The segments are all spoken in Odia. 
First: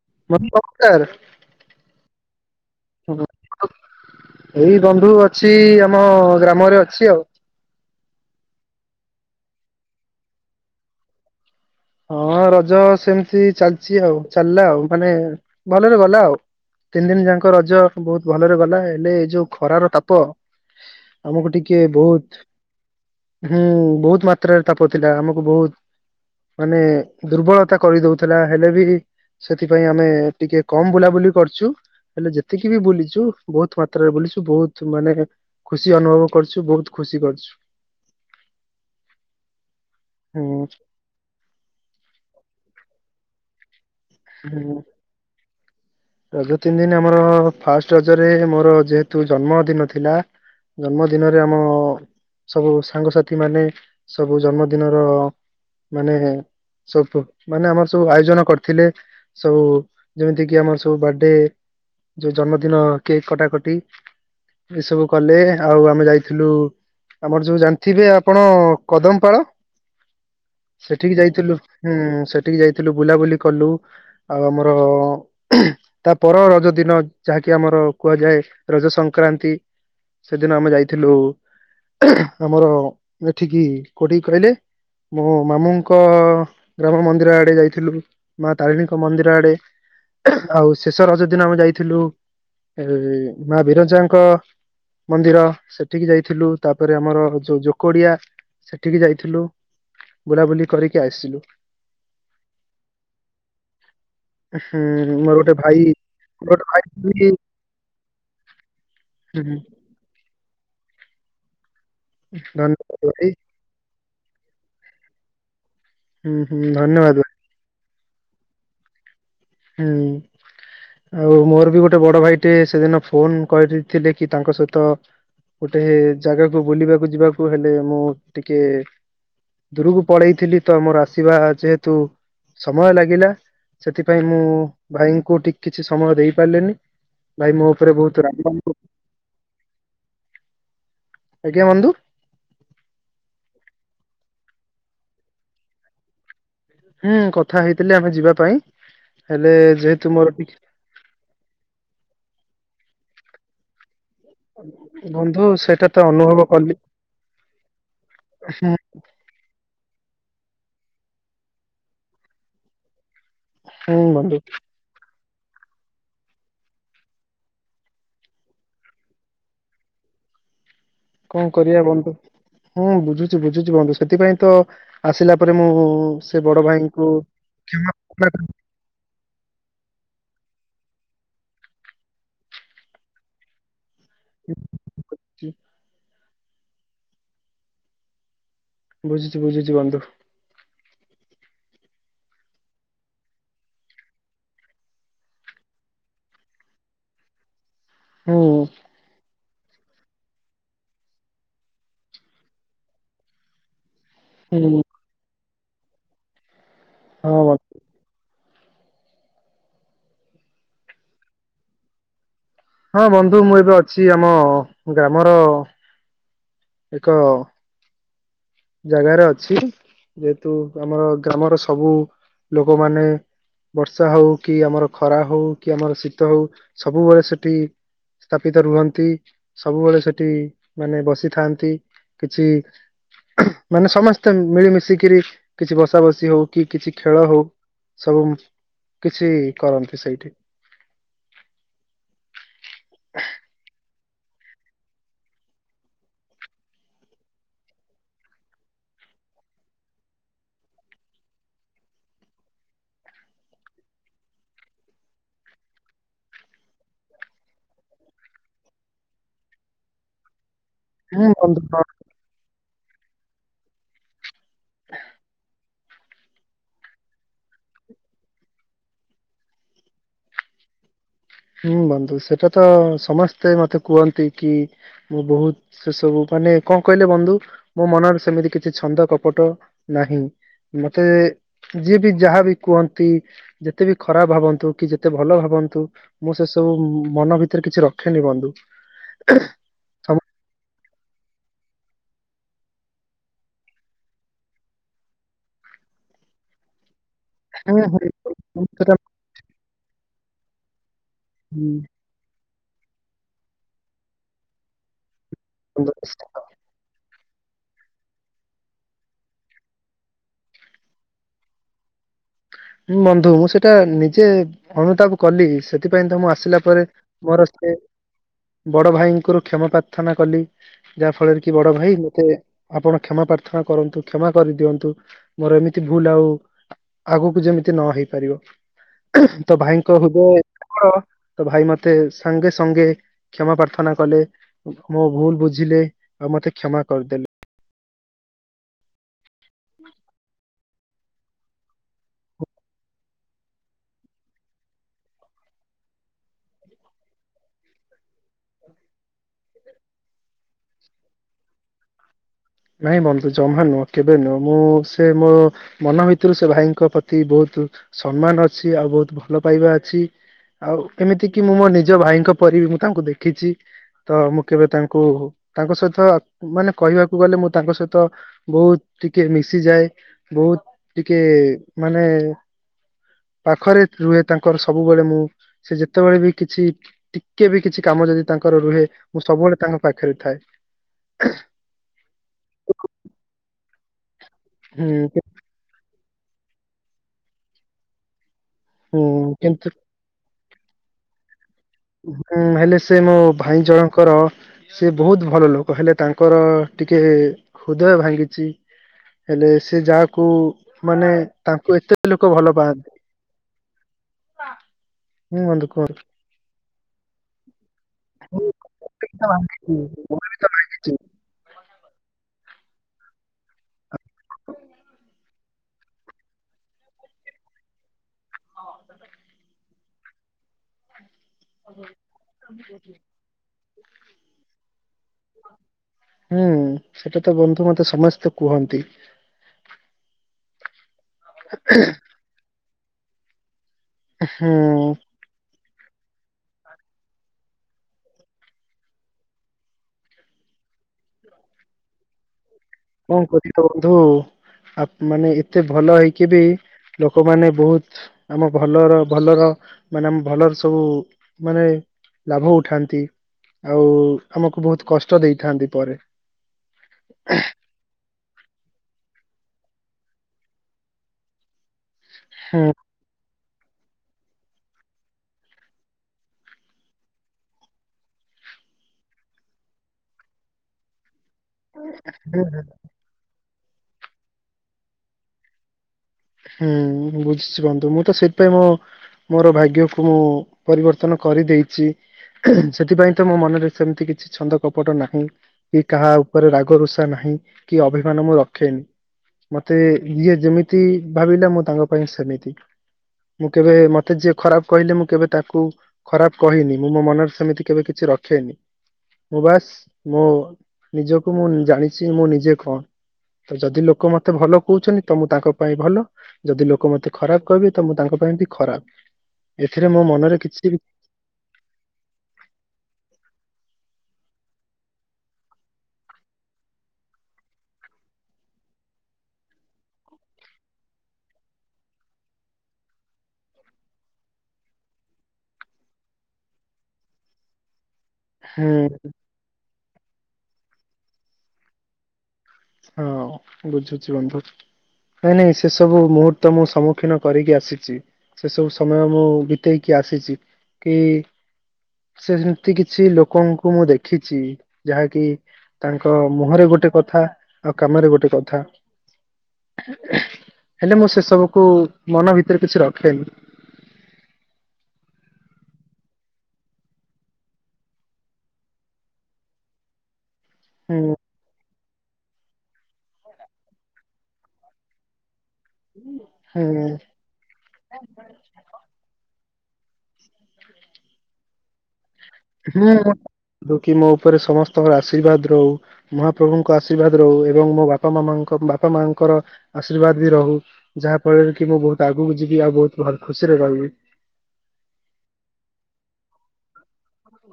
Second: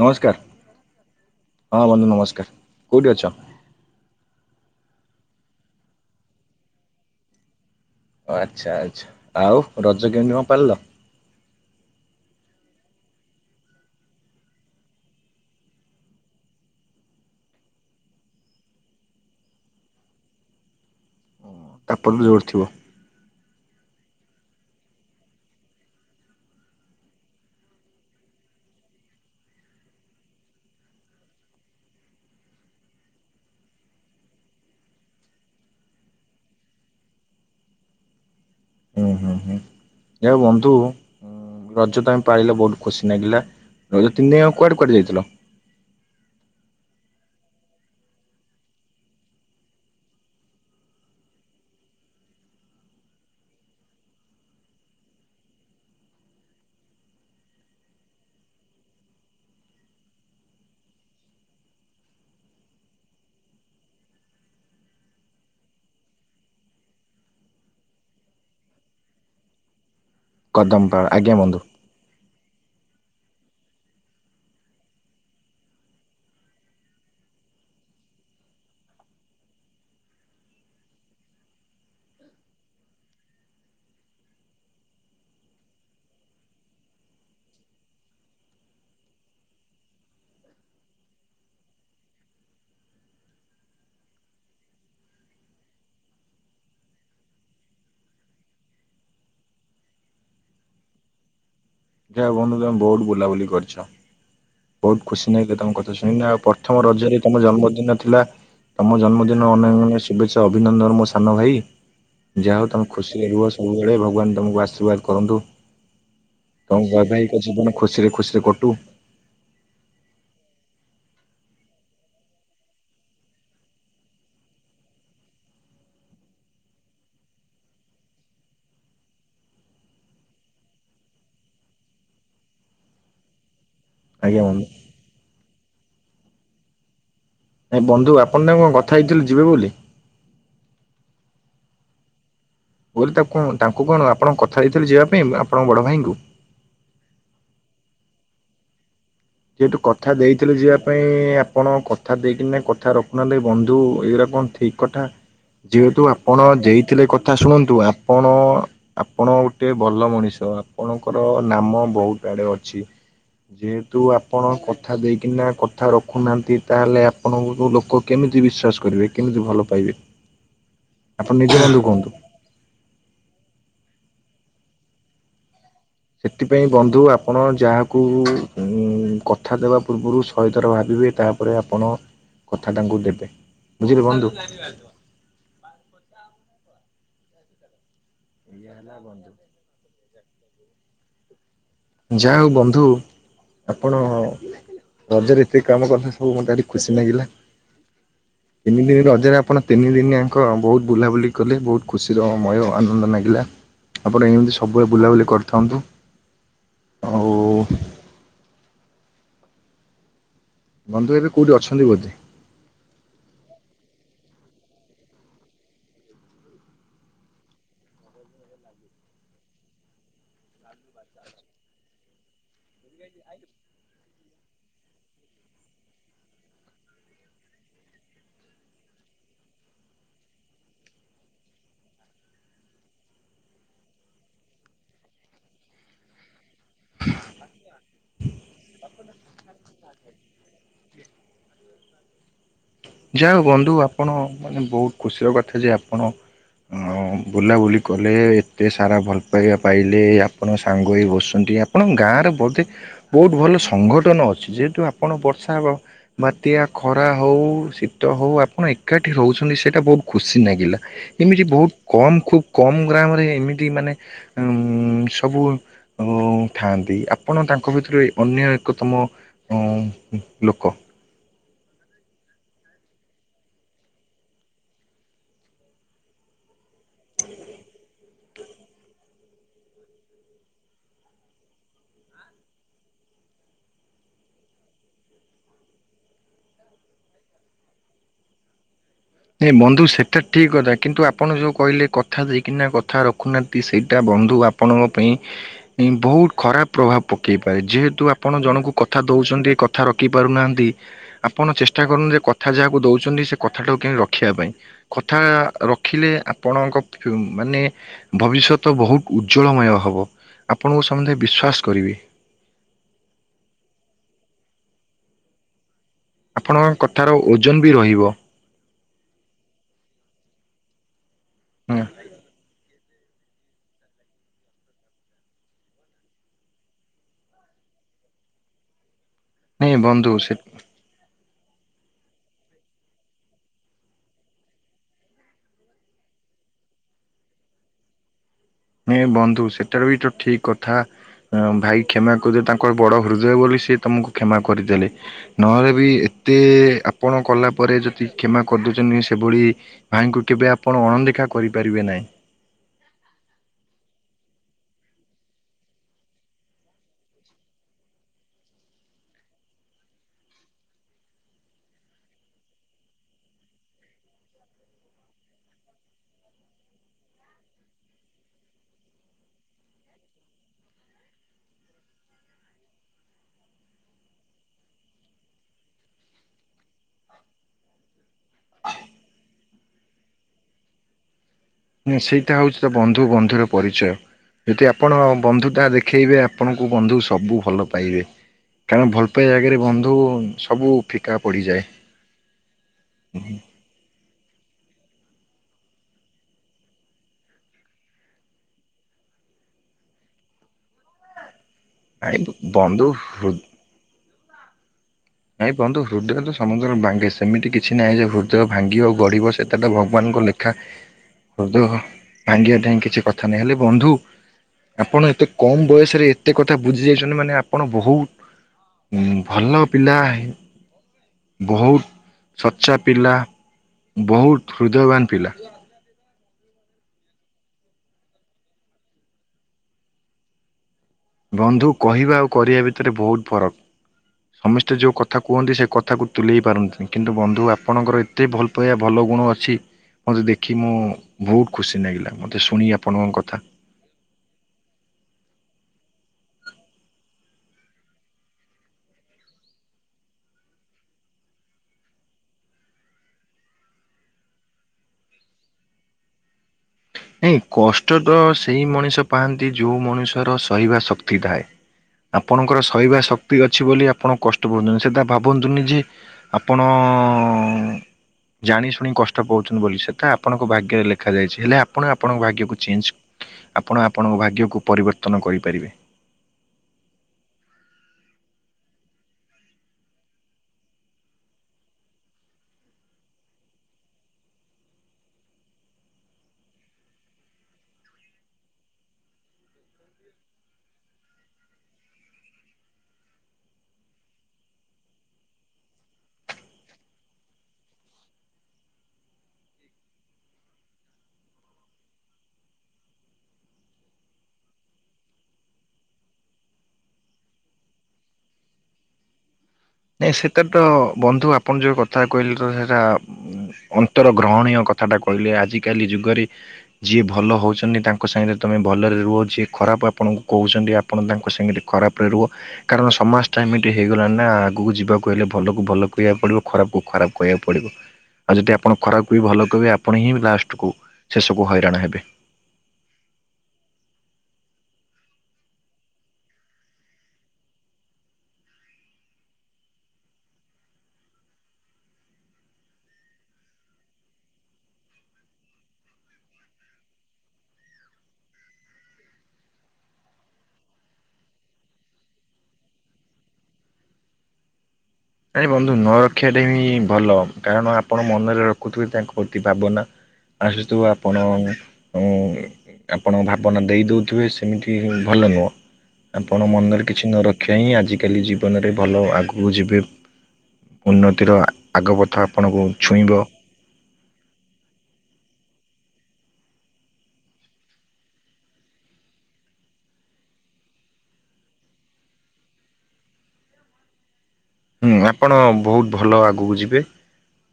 ନମସ୍କାର [unintelligible] ହଁ ବନ୍ଧୁ ନମସ୍କାର କୋଉଠି ଅଛ ଏଇ ବନ୍ଧୁ ଅଛି ଆମ ଗ୍ରାମରେ ଅଛି ଆଉ। ଆଚ୍ଛା ଆଚ୍ଛା ଆଉ ରଜ କେମିତି କଣ ପାଳିଲ? ହଁ ରଜ ସେମିତି ଚାଲିଛି ଆଉ ଚାଲିଲା ଆଉ ମାନେ ଭଲରେ ଗଲା ଆଉ। ତିନି ଦିନ ଯାକ ରଜ ବହୁତ ଭଲରେ ଗଲା। ହେଲେ ଏଇ ଯୋଉ ଖରାର ତାପ ଆମକୁ ଟିକେ ତାପର ଜୋର ବହୁତ ଥିବ। ହୁଁ ବହୁତ ମାତ୍ରାରେ ତାପ ଥିଲା। ଆମକୁ ବହୁତ ମାନେ ଦୁର୍ବଳତା କରିଦଉଥିଲା। ହେଲେ ବି ସେଥିପାଇଁ ଆମେ ଟିକେ କମ ବୁଲାବୁଲି କରିଚୁ। ହେଲେ ଯେତିକି ବି ବୁଲିଚୁ ବହୁତ ମାତ୍ରାରେ ବୁଲିଚୁ। ବହୁତ ମାନେ ଖୁସି ଅନୁଭବ କରିଚୁ। ବହୁତ ଖୁସି କରିଚୁ। ହୁଁ ହୁଁ ହୁଁ। ଯାହା ହଉ ହୁଁ ବନ୍ଧୁ ରଜ ତମେ ପାଳିଲେ ବହୁତ ଖୁସି ଲାଗିଲା। ରଜ ତିନିି ଦିନି ଆଉ କୁଆଡେ ହୁଁ। କୁଆଡେ ଯାଇଥିଲ? ରଜ ତିନି ଦିନ ଆମର ଫାଷ୍ଟ ରଜରେ ମୋର ଯେହେତୁ ଜନ୍ମ ଦିନ ଥିଲା। ଜନ୍ମଦିନରେ ଆମ ସବୁ ସାଙ୍ଗସାଥି ମାନେ ସବୁ ଜନ୍ମଦିନର ମାନେ ସବୁ ମାନେ ଆମର ସବୁ ଆୟୋଜନ କରିଥିଲେ। ସବୁ ଯେମିତି କିି ଆମର ଯୋଉ ବାର୍ଥଡେ ଯୋଉ ଜନ୍ମଦିନ କେକ୍ କଟାକଟି ଏସବୁ କଲେ ଆଉ ଆମେ ଯାଇଥିଲୁ ଆମର ଯୋଉ ଜାଣିଥିବେ ଆପଣ କଦମପାଳ କଦମପାଳ ସେଠିକି ଆଜ୍ଞା ଯାଇଥିଲୁ। ବନ୍ଧୁ। ହୁଁ ସେ ଯାଇଥିଲୁ ବୁଲାବୁଲି କଲୁ ଆଉ ଆମର ତା ପର ରଜ ଦିନ ଯାହାକି ଆମର କୁହାଯାଏ ରଜ ସଂକ୍ରାନ୍ତି। ସେଦିନ ଆମେ ଯାଇଥିଲୁ ଆମର ଏଠିକି କୋଉଠିକି କହିଲେ। ମୁଁ ମାମୁଁଙ୍କ ଗ୍ରାମ ମନ୍ଦିର ଆଡେ ଯାଇଥିଲୁ। ମା ତାରିଣୀଙ୍କ ମନ୍ଦିର ଆଡେ ଆଉ ଶେଷ ରଜ ଦିନ ଆମେ ଯାଇଥିଲୁ ଏ ମା ବିରଜାଙ୍କ ମନ୍ଦିର ।ସେଠିକି ଯାଇଥିଲୁ, ତାପରେ ଆମର ଯୋଉ ଜୋକଡିଆ ସେଠିକି ଯାଇଥିଲୁ ବୁଲାବୁଲି କରିକି ଆସିିଲୁ ଯାହା ହଉ ବନ୍ଧୁ ତମେ ବହୁତ ବୁଲାବୁଲି କରିଚ। ହୁଁ ବହୁତ ଖୁସି ମୋର ଗୋଟେ ଲାଗିଲା ତମ ଭାଇ କଥା ଶୁଣିକି। ଆଉ ମୋର ଗୋଟେ ପ୍ରଥମ ରଜରେ ଭାଇ ତମ ଜନ୍ମଦିନ ଥିଲା। ତମ ହୁଁ ଜନ୍ମଦିନ ହୁଁ ଅନେକ ଅନେକ ଶୁଭେଚ୍ଛା ଅଭିନନ୍ଦନ ମୋ ସାନ ଭାଇ। ଯାହା ହଉ ତମେ ଧନ୍ୟବାଦ ଖୁସିରେ ଭାଇ ରୁହ ସବୁବେଳେ ଭଗବାନ ତମକୁ ଆଶୀର୍ବାଦ କରନ୍ତୁ। ହୁଁ ହୁଁ ତମ ଧନ୍ୟବାଦ ଭାଇ ବୈବାହିକ ଜୀବନ ଖୁସିରେ ଖୁସିରେ କଟୁ। ହୁଁ। ଆଉ ମୋର ବି ଗୋଟେ ବଡ ଭାଇଟେ ସେଦିନ ଫୋନ କରିଥିଲେ କି ତାଙ୍କ ସହିତ ଗୋଟେ ଜାଗାକୁ ବୁଲିବାକୁ ଯିବାକୁ ହେଲେ ମୁଁ ଟିକେ ଦୂରକୁ ପଳେଇଥିଲି ତ ଆମର ଆସିବା ଯେହେତୁ ସମୟ ଲାଗିଲା। ସେ ସେଥି ପାଇଁ ମୁଁ ଆଜ୍ଞା ବନ୍ଧୁ। ଭାଇଙ୍କୁ ଠିକ କିଛି ସମୟ ଦେଇ ପାରିଲିନି। ଭାଇ ମୋ ନାଇଁ ଉପରେ ବନ୍ଧୁ ବହୁତ ଆପଣ ରାଗ ତାଙ୍କୁ କଣ କଥା ହେଇଥିଲେ ଯିବେ ବୋଲି? ଆଜ୍ଞା ବନ୍ଧୁ। ମୁଁ କହିଲି ତାଙ୍କୁ କଣ ଆପଣ କଥା ଦେଇଥିଲେ ଯିବା ପାଇଁ ଆପଣଙ୍କ ବଡ ଭାଇଙ୍କୁ। ହୁଁ କଥା ହେଇଥିଲି ଆମେ ଯିବା ପାଇଁ। ହେଲେ ଯେହେତୁ କଥା ମୋର ଦେଇଥିଲେ ଟିକେ ଯିବା ପାଇଁ ଆପଣ କଥା ଦେଇକି ନା କଥା ରଖୁନାହାନ୍ତି ବନ୍ଧୁ ଏଇ କଣ ଠିକ୍ କଥା। ବନ୍ଧୁ ସେଇଟା ତ ଯେହେତୁ ଅନୁଭବ ଆପଣ କଲି ଦେଇଥିଲେ କଥା ଶୁଣନ୍ତୁ, ଆପଣ ଆପଣ ଗୋଟେ ଭଲ ମଣିଷ। ତ ଆପଣଙ୍କର ନାମ ବହୁତ ଆଡେ ଅଛି। କିନ୍ତୁ ହୁଁ ବନ୍ଧୁ ଆପଣ କଥା ଦେଇ କିନା କଥା ରଖୁନାହାନ୍ତି ତାହେଲେ ଆପଣଙ୍କୁ ଲୋକ କେମିତି ବିଶ୍ୱାସ କରିବେ। କେମିତି ଭଲ ପାଇବେ? [inaudible] କଣ ନିଜେ କରିବା କୁହନ୍ତୁ? ବନ୍ଧୁ। ହୁଁ ବୁଝୁଛି ବୁଝୁଛି ବନ୍ଧୁ ସେଥିପାଇଁ ତ ଆସିଲା ପରେ ମୁଁ ସେ ବଡ ସେଥିପାଇଁ ବନ୍ଧୁ ଭାଇଙ୍କୁ ଆପଣ କ୍ଷମା ଯାହାକୁ ଉ କଥା ଦେବା ପୂର୍ବରୁ ସହେଥର ଭାବିବେ ତାହାପରେ ଆପଣ କଥା ତାଙ୍କୁ ଦେବେ। ବୁଝିଲେ ବନ୍ଧୁ? ବୁଝୁଛି ବୁଝୁଛି ବନ୍ଧୁ। ଯାହା ହଉ ବନ୍ଧୁ ଆପଣ ରଜରେ ଏତେ କାମ କରିଥା ସବୁ ମତେ ଭାରି ଖୁସି ମାଗିଲା। ହୁଁ ହୁଁ ତିନି ଦିନ ରଜରେ ଆପଣ ତିନିଦିନିଆଙ୍କ ବହୁତ ବୁଲାବୁଲି କଲେ ବହୁତ ଖୁସିର ମୟ ଆନନ୍ଦ ଲାଗିଲା। ଆପଣ ଏମିତି ସବୁବେଳେ ବୁଲାବୁଲି କରିଥାନ୍ତୁ। ଆଉ ହଁ ବ୍ ବନ୍ଧୁ ଏବେ କୋଉଠି ଅଛନ୍ତି ବୋଧେ? ହଁ ବନ୍ଧୁ ମୁଁ ଏବେ ଅଛି ଆମ ଗ୍ରାମର ଏକ ଜାଗାରେ ଅଛି ଯେହେତୁ ଆମର ଗ୍ରାମର ସବୁ ଲୋକମାନେ ବର୍ଷା ହଉ କି ଆମର ଖରା ହଉ କି ଆମର ଶୀତ ହଉ ସବୁବେଳେ ସେଠି ସ୍ଥାପିତ ରୁହନ୍ତି ସବୁବେଳେ ସେଠି ମାନେ ବସିଥାନ୍ତି। କିଛି ମାନେ ସମସ୍ତେ ମିଳିମିଶିକିରି କିଛି ବସା ବସି ହଉ କି କିଛି ଖେଳ ହଉ ସବୁ କିଛି କରନ୍ତି ସେଇଠି ଯାହା ହେଉ ବନ୍ଧୁ ଆପ ଆପଣ ମାନେ ବହୁତ ଖୁସିର କଥା ଯେ ଆପଣ ଉଁ ବୁଲାବୁଲି କଲେ ଏତେ ସାରା ଭଲ ପାଇବା ପାଇଲେ ଆପଣ ସାଙ୍ଗ ହେଇ ବସନ୍ତି ଆପଣଙ୍କ ଗାଁରେ ବୋଧେ ବହୁତ ଭଲ ସଂଗଠନ ଅଛି ଯେହେତୁ ଆପଣ ବର୍ଷା ବା ବାତ୍ୟା ଏହା ଖରା ହେଉ ଶୀତ ହେଉ ଆପଣ ଏକାଠି ରହୁଛନ୍ତି ସେଇଟା ବହୁତ ଖୁସି ଲାଗିଲା ମୁଁ ଏମିତି ବହୁତ ବନ୍ଧୁ କମ୍ ଖୁବ କମ୍ ଗ୍ରାମରେ ଏମିତି ମାନେ ଉମ ସବୁ ଥାଆନ୍ତି ଆପଣ ତା ତାଙ୍କ ଭିତରେ ଅନ୍ୟ ଏକତମ ଉମ ଲୋକ ହୁଁ ବନ୍ଧୁ ସେଟା ତ ସମସ୍ତେ ମତେ କୁହନ୍ତି କି ମୁଁ ବହୁତ ସେ ସବୁ ମାନେ କଣ କହିଲେ ବନ୍ଧୁ ମୋ ମନରେ ସେମିତି କିଛି ଛନ୍ଦ କପଟ ନାହିଁ। ମତେ ଯିଏ ବି ଯାହାବି କୁହନ୍ତି ଯେତେ ବି ଖରାପ ଭାବନ୍ତୁ କି ଯେତେ ଭଲ ଭାବ ନ୍ତୁ ମୁଁ ସେ ସବୁ ମନ ଭିତରେ କିଛି ରଖେନି ବନ୍ଧୁ। ନାଇ ବନ୍ଧୁ ସେଟା ସମ- ଠିକ କଥା କିନ୍ତୁ ଆପଣ ଯେଉଁ କହିଲେ କଥା ଦେଇକିନା କଥା ରଖୁନାହାନ୍ତି ସେଇଟା ବନ୍ଧୁ ଆପଣଙ୍କ ପାଇଁ ବହୁତ ଖରାପ ପ୍ରଭାବ ପକେଇପାରେ ଯେହେତୁ ଆପଣ ମୁଁ ଜଣଙ୍କୁ କଥା ସେଟା- ଦେଉଛନ୍ତି କଥା ରଖିପାରୁନାହାଁନ୍ତି ଆପଣ ଚେଷ୍ଟା ହୁଁ, କରନ୍ତୁ ଯେ କଥା ଯାହାକୁ ଦେଉଛନ୍ତି ସେ କଥାଟାକୁ କିଣି ରଖିବା ପାଇଁ କଥା ରଖିଲେ ଆପଣଙ୍କ ମାନେ ଭବିଷ୍ୟତ ବହୁତ ଉଜ୍ଜଳମୟ ହବ। ଆପଣଙ୍କୁ ସମସ୍ତେ ବିଶ୍ୱାସ କରିବେ। ଉଁ ବନ୍ଧୁ ମୁଁ ସେଇଟା ନିଜେ ଅନୁତାପ କଲି ସେ ସେଥିପାଇଁ ତ ମୁଁ ଆସିଲା ଆପଣଙ୍କ ପରେ କଥାର ମୋର ଓଜନ ବି ସେ ରହିବ। ବଡ ଭାଇ ଙ୍କର କ୍ଷମା ପ୍ରାର୍ଥନା କଲି ଯାହା ଫଳରେ କି ବଡ ହୁଁ। ଭାଇ ମତେ ଆପଣ କ୍ଷମା ପ୍ରାର୍ଥନା କରନ୍ତୁ କ୍ଷମା କରିଦିଅନ୍ତୁ ମୋର ଏମିତି ଭୁଲ ଆଉ ଆଗକୁ ଯେମିତି ନ ହେଇ ପାରିବ ତ ନାଇଁ ଭାଇଙ୍କ ବନ୍ଧୁ ହୃଦୟ ସେ ଏତେ ବଡ଼ ତ ଭାଇ ମତେ ସାଙ୍ଗେ ସଙ୍ଗେ କ୍ଷମା ପ୍ରାର୍ଥନା କଲେ ମୋ ଭୁଲ ବୁଝିଲେ ଆଉ ମୋତେ କ୍ଷମା କରିଦେଲେ। ହଁ ବନ୍ଧୁ ସେଟାରେ ବି ତ ଠିକ କଥା ଥା ଭାଇ କ୍ଷମା କରିଦିଅ। ତାଙ୍କର ବଡ ହୃଦୟ ବୋଲି ସେ ତମକୁ କ୍ଷମା କରିଦେଲେ। ନ ତାରେ ବି ଏତେ ଆପଣ କଲା ପରେ ଯଦି କ୍ଷମା କରିଦେଉଛନ୍ତି ସେଭଳି ଭାଇଙ୍କୁ କେବେ ଆପ୍ ଆପଣ ଅଣଦେଖା କରିପାରିବେ ନାହିଁ। ନାଇଁ ବନ୍ଧୁ ଜମା ନୁହଁ କେବେ ନୁହଁ ମୁଁ ସେ ମୋ ମନ ଭିତରୁ ସେ ଭାଇଙ୍କ ପ୍ରତି ବହୁତ ସମ୍ମାନ ଅଛି ଆଉ ବହୁତ ଭଲ ପାଇବା ଅଛି। ଆଉ ଏମିତି କି ମୁଁ ମୋ ନିଜ ଭାଇଙ୍କ ପରିବି ମୁଁ ତାଙ୍କୁ ଦେଖିଛି। ତ ମୁଁ କେବେ ତାଙ୍କୁ, ତାଙ୍କ ସହିତ ମାନେ କହିବାକୁ ଗଲେ, ମୁଁ ତାଙ୍କ ସହିତ ବହୁତ ଟିକେ ମିଶିଯାଏ, ବହୁତ ଟିକେ ମାନେ ହଁ [unintelligible] ପାଖରେ ରୁହେ ତାଙ୍କର ସବୁବେଳେ ମୁଁ, ସେ ଯେତେବେଳେ ବି କିଛି ଟିକେ ବି କିଛି କାମ ମୁଁ ଯଦି ତାଙ୍କର ରୁହେ, ମୁଁ ସବୁବେଳେ ତାଙ୍କ ପାଖରେ ଥାଏ । ସେଇଟା ହଉଛି ତ ବନ୍ଧୁ ବନ୍ଧୁର ର ପରିଚୟ, ଯଦି ଆପଣ ହୁଁ ବନ୍ଧୁ ତାହା ଦେଖ ଶିଖେଇବେ, ଆପଣଙ୍କୁ ବନ୍ଧୁ ସବୁ ଭଲ ପାଇବେ, କାରଣ ହୁଁ ଭଲ ପାଇବା ଜାଗାରେ କିନ୍ତୁ ବନ୍ଧୁ ସବୁ ଫିକା ପଡ଼ିଯାଏ । ହେଲେ, ସେ ମୋ ଭାଇ ଜଣଙ୍କର ସେ ବହୁତ ଭଲ ଲୋକ, ହେଲେ ତାଙ୍କର ଟିକେ ହୃଦୟ ଭାଙ୍ଗିଛି। ହେଲେ, ସେ ଯାହାକୁ ମାନେ ତାଙ୍କୁ ଏତେ ନାଇଁ ଲୋକ ଭଲ ବନ୍ଧୁ ପାଆନ୍ତି ହୃ । ନାଇଁ, ବନ୍ଧୁ ହୃଦୟ ସମ ଭାଙ୍ଗେ, ସେମିତି କିଛି ନାହିଁ ଯେ ହୃଦୟ ମୁଁ ଭାଙ୍ଗିବ ସେଇଟା ଗଢିବ ସେତଟା ଭାବିଛି, ଭଗବାନଙ୍କ ଲେଖା। ଭାବିଛି। ହୃଦୟ ଭାଙ୍ଗିଆ ଟା କିଛି କଥା ନାହିଁ, ହେଲେ ବନ୍ଧୁ ଆପଣ ଏତେ କମ ବୟସରେ, ଏତେ କଥା ବୁଝି ଯାଇଛନ୍ତି ମାନେ, ଆପଣ ବହୁତ ଭଲ ପିଲା, ହଁ ବହୁତ ସଚ୍ଚା ପିଲା। ବହୁତ ହୃଦୟବାନ ପିଲା । ହୁଁ ସେଇଟା ତ ବନ୍ଧୁ ମତେ ସମସ୍ତେ କୁହନ୍ତି । ବନ୍ଧୁ କହିବା ଆଉ କରିବା ଭିତରେ ବହୁତ ଫରକ, ସମସ୍ତେ ହୁଁ ଯୋଉ କଥା କୁହନ୍ତି, ସେ କଥା କଥାକୁ ତୁଲେଇ ପାରନ୍ତିନି କିନ୍ତୁ ବନ୍ଧୁ ଆପଣଙ୍କର ଏତେ ଭଲ ପାଇବା ଭଲ ଗୁଣ ଅଛି ମତେ ଦେଖି ମୁଁ ବହୁତ ଖୁସି ଲାଗିଲା, ମତେ ଶୁଣିବା କଣ କରଛ [unintelligible] ବନ୍ଧୁ ମାନେ ଏତେ ଭଲ ହେଇକି ବି ଲୋକମାନେ ବହୁତ, ଆମ ଭଲର ଭଲର, ମାନେ ଆମ ଭଲର ସବୁ ମାନେ ଲାଭ ଉଠାନ୍ତି, ଆଉ ଆମକୁ ବହୁତ କଷ୍ଟ ଦେଇଥାନ୍ତି ପରେ । ନାଇଁ କଷ୍ଟ । ତ ସେଇ ମଣିଷ ପାଆନ୍ତି, ଯୋଉ ମଣିଷର ସହିବା ଶକ୍ତି ଥାଏ । ହୁଁ ଆପଣଙ୍କର ସହିବା ଶକ୍ତି ଅଛି ବୋଲି, ଆପଣ କଷ୍ଟ ପାଉଚନି, ସେଇଟା ଭାବନ୍ତୁନି ଯେ ଆପଣ ଜାଣି ଶୁଣି କଷ୍ଟ ପାଉଛନ୍ତି ବୋଲି ସେଟା ଆପଣଙ୍କ ଭାଗ୍ୟରେ ଲେଖା ଯାଇଛି । ହେଲେ ଆପଣ ଆପଣଙ୍କ ଭାଗ୍ୟକୁ ଚେଞ୍ଜ, ଆପଣ ଆପଣଙ୍କ ଭାଗ୍ୟକୁ ପରିବର୍ତ୍ତନ କରିପାରିବେ । ହୁଁ ବୁଝିଛି ବନ୍ଧୁ, ମୁଁ ତ ସେଥିପାଇଁ ମୁଁ ମୋର ଭାଗ୍ୟକୁ ମୁଁ ପରିବର୍ତ୍ତନ କରି ଦେଇଛି। ସେଥିପାଇଁ ତ ମୋ ମନରେ ସେମିତି କିଛି ଛନ୍ଦ କପଟ ନାହିଁ, କି କାହା ଉପରେ ରାଗ ରଷା ନାହିଁ । କି ଅଭିମାନ ମୁଁ ରଖେନି, ମତେ ଯିଏ ଯେମିତି ଭାବିଲା, ମୁଁ ତାଙ୍କ ପାଇଁ ସେମିତି । ମୁଁ କେବେ, ମତେ ଯିଏ ଖରାପ କହିଲେ -ମୁଁ କେବେ ତାକୁ ଖରାପ କହିନି, ମୁଁ ମୋ ମନରେ ସେମିତି କେବେ କିଛି ରଖେନି । ମୁଁ ବାସ, ମୁଁ ନିଜକୁ ମୁଁ ଜାଣିଛି ମୁଁ ନିଜେ କଣ? ତ ଯଦି ଲୋକ ମତେ ଭଲ କହୁଛନ୍ତି ତ ମୁଁ ତାଙ୍କ ପାଇଁ ଭଲ, ଯଦି ଲୋକ ମତେ ଖରାପ କହିବେ ତ ମୁଁ ତାଙ୍କ ପାଇଁ ବି ଖରାପ । ନାଇଁ, ସେଥେରତ ବନ୍ଧୁ ଆପଣ ଯୋଉ କଥା କହିଲେ ତ ସେଇଟା ଉତ୍ତର ଗ୍ରହଣୀୟ କଥାଟା କହିଲେ, ଆଜିକାଲି ଯୁଗରେ ଯିଏ ଭଲ ହଉଛନ୍ତି ତାଙ୍କ ସାଙ୍ଗତ ତମେ ଭଲରେ ରୁହ, ଯିଏ ଖରାପ ଆପଣଙ୍କୁ କହୁଛନ୍ତି, ଆପଣ ତାଙ୍କ ସାଙ୍ଗ ଖରାପ ରେ ରୁହ, କାରଣ ସମାଜ ଟା ଏମିତି ହେଇଗଲା ନା ଆଗକୁ ଯିବାକୁ ହେଲେ ଭଲ କ ଭଲ କହିବାକୁ ପଡିବ ଖରାପକୁ ଖରାପ କହିବାକୁ ପଡିବ। ଆଉ ଯଦି ହୁଁ ଆପଣ ଖରାପକୁ ବି ଭଲ କହିବେ, ଆପଣ ହିଁ ଲାଷ୍ଟକୁ ଶେଷକୁ ହଇରାଣ ହେବେ । ହଁ ବୁଝୁଛି ବନ୍ଧୁ । ନାଇଁ ନାଇଁ, ସେ ସବୁ ମୁହୂର୍ତ୍ତ ମୁଁ ସମ୍ମୁଖୀନ କରିକି ଆସିଛି । ସେ ସବୁ ସମୟ ମୁଁ ବିତେଇକି ଆସିଛି । କି ସେ ସେମତି କିଛି ଲୋକଙ୍କୁ ମୁଁ ଦେଖିଚି ଯାହାକି ତାଙ୍କ ମୁହଁରେ ଗୋ ଗୋଟେ କଥା ଆଉ କାମରେ ଗୋଟେ କଥା। ହେଲେ ମୁଁ ସେସବୁକୁ ମନ ଭିତରେ କିଛି ରଖେନି। ନାଇଁ ବନ୍ଧୁ ନ ରଖିବାଟା ହିଁ ଭଲ କାରଣ ଆପଣ ମନରେ ରଖୁଥିବେ ତାଙ୍କ ପ୍ରତି ଭାବନା ଆସୁଥୁବ ହୁଁ ଆପଣ ଉଁ ଆପଣ ଭାବନା ଦେଇଦୋଉଥୁବେ ସେମିତି ହିଁ ଭଲ ନୁହଁ। ଆପଣ ହୁଁ ମନରେ କିଛି ନ ରଖିବା ହିଁ ଆଜିକାଲି ଜୀବନରେ ଭଲ ଆଗକୁ ଯିବେ ଉନ୍ନତିର ଆଗ ପଥ ଆପଣଙ୍କୁ ହୁଁ ଛୁଇଁବ ରୋକି ମୋ ଉପରେ ସମସ୍ତଙ୍କର ଆଶୀର୍ବାଦ୍ ହୋଉ ମହାପ୍ରଭୁଙ୍କ ଆଶୀର୍ବାଦ ରହୁ ଏବଂ ମୋ ବାପା ମାମାଙ୍କ-ବାପା ମାଙ୍କର ଆଶୀର୍ବାଦ ବି ରହୁ। ଉ ଯାହାଫଳରେ କି ମୁଁ ବୋହୁତ ଆଗକୁ ଯିବି ଆଉ ବୋହୁତ ଭ-ଖୁସିରେ ରହିବି। ହୁଁ ଆପଣ ବୋହୁତ ଭଲ ଆଗକୁ ଯିବେ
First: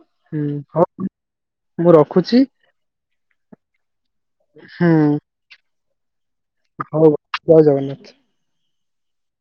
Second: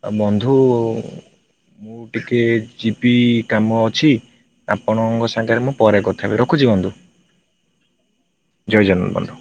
ଆଉ ହୁଁ ବନ୍ଧୁ ହଉ ମୁଁ ଟିକେ ଯିିବି କାମ ଅଛି ହୁଁ ଆପଣଙ୍କ ସାଙ୍ଗରେ ମୁଁ ପରେ କଥା ହେବି, ରଖୁଚି ବନ୍ଧୁ। ହଉ ଜୟ ଜଗନ୍ନାଥ ଜୟ ଜନନ୍ ବନ୍ଧୁ।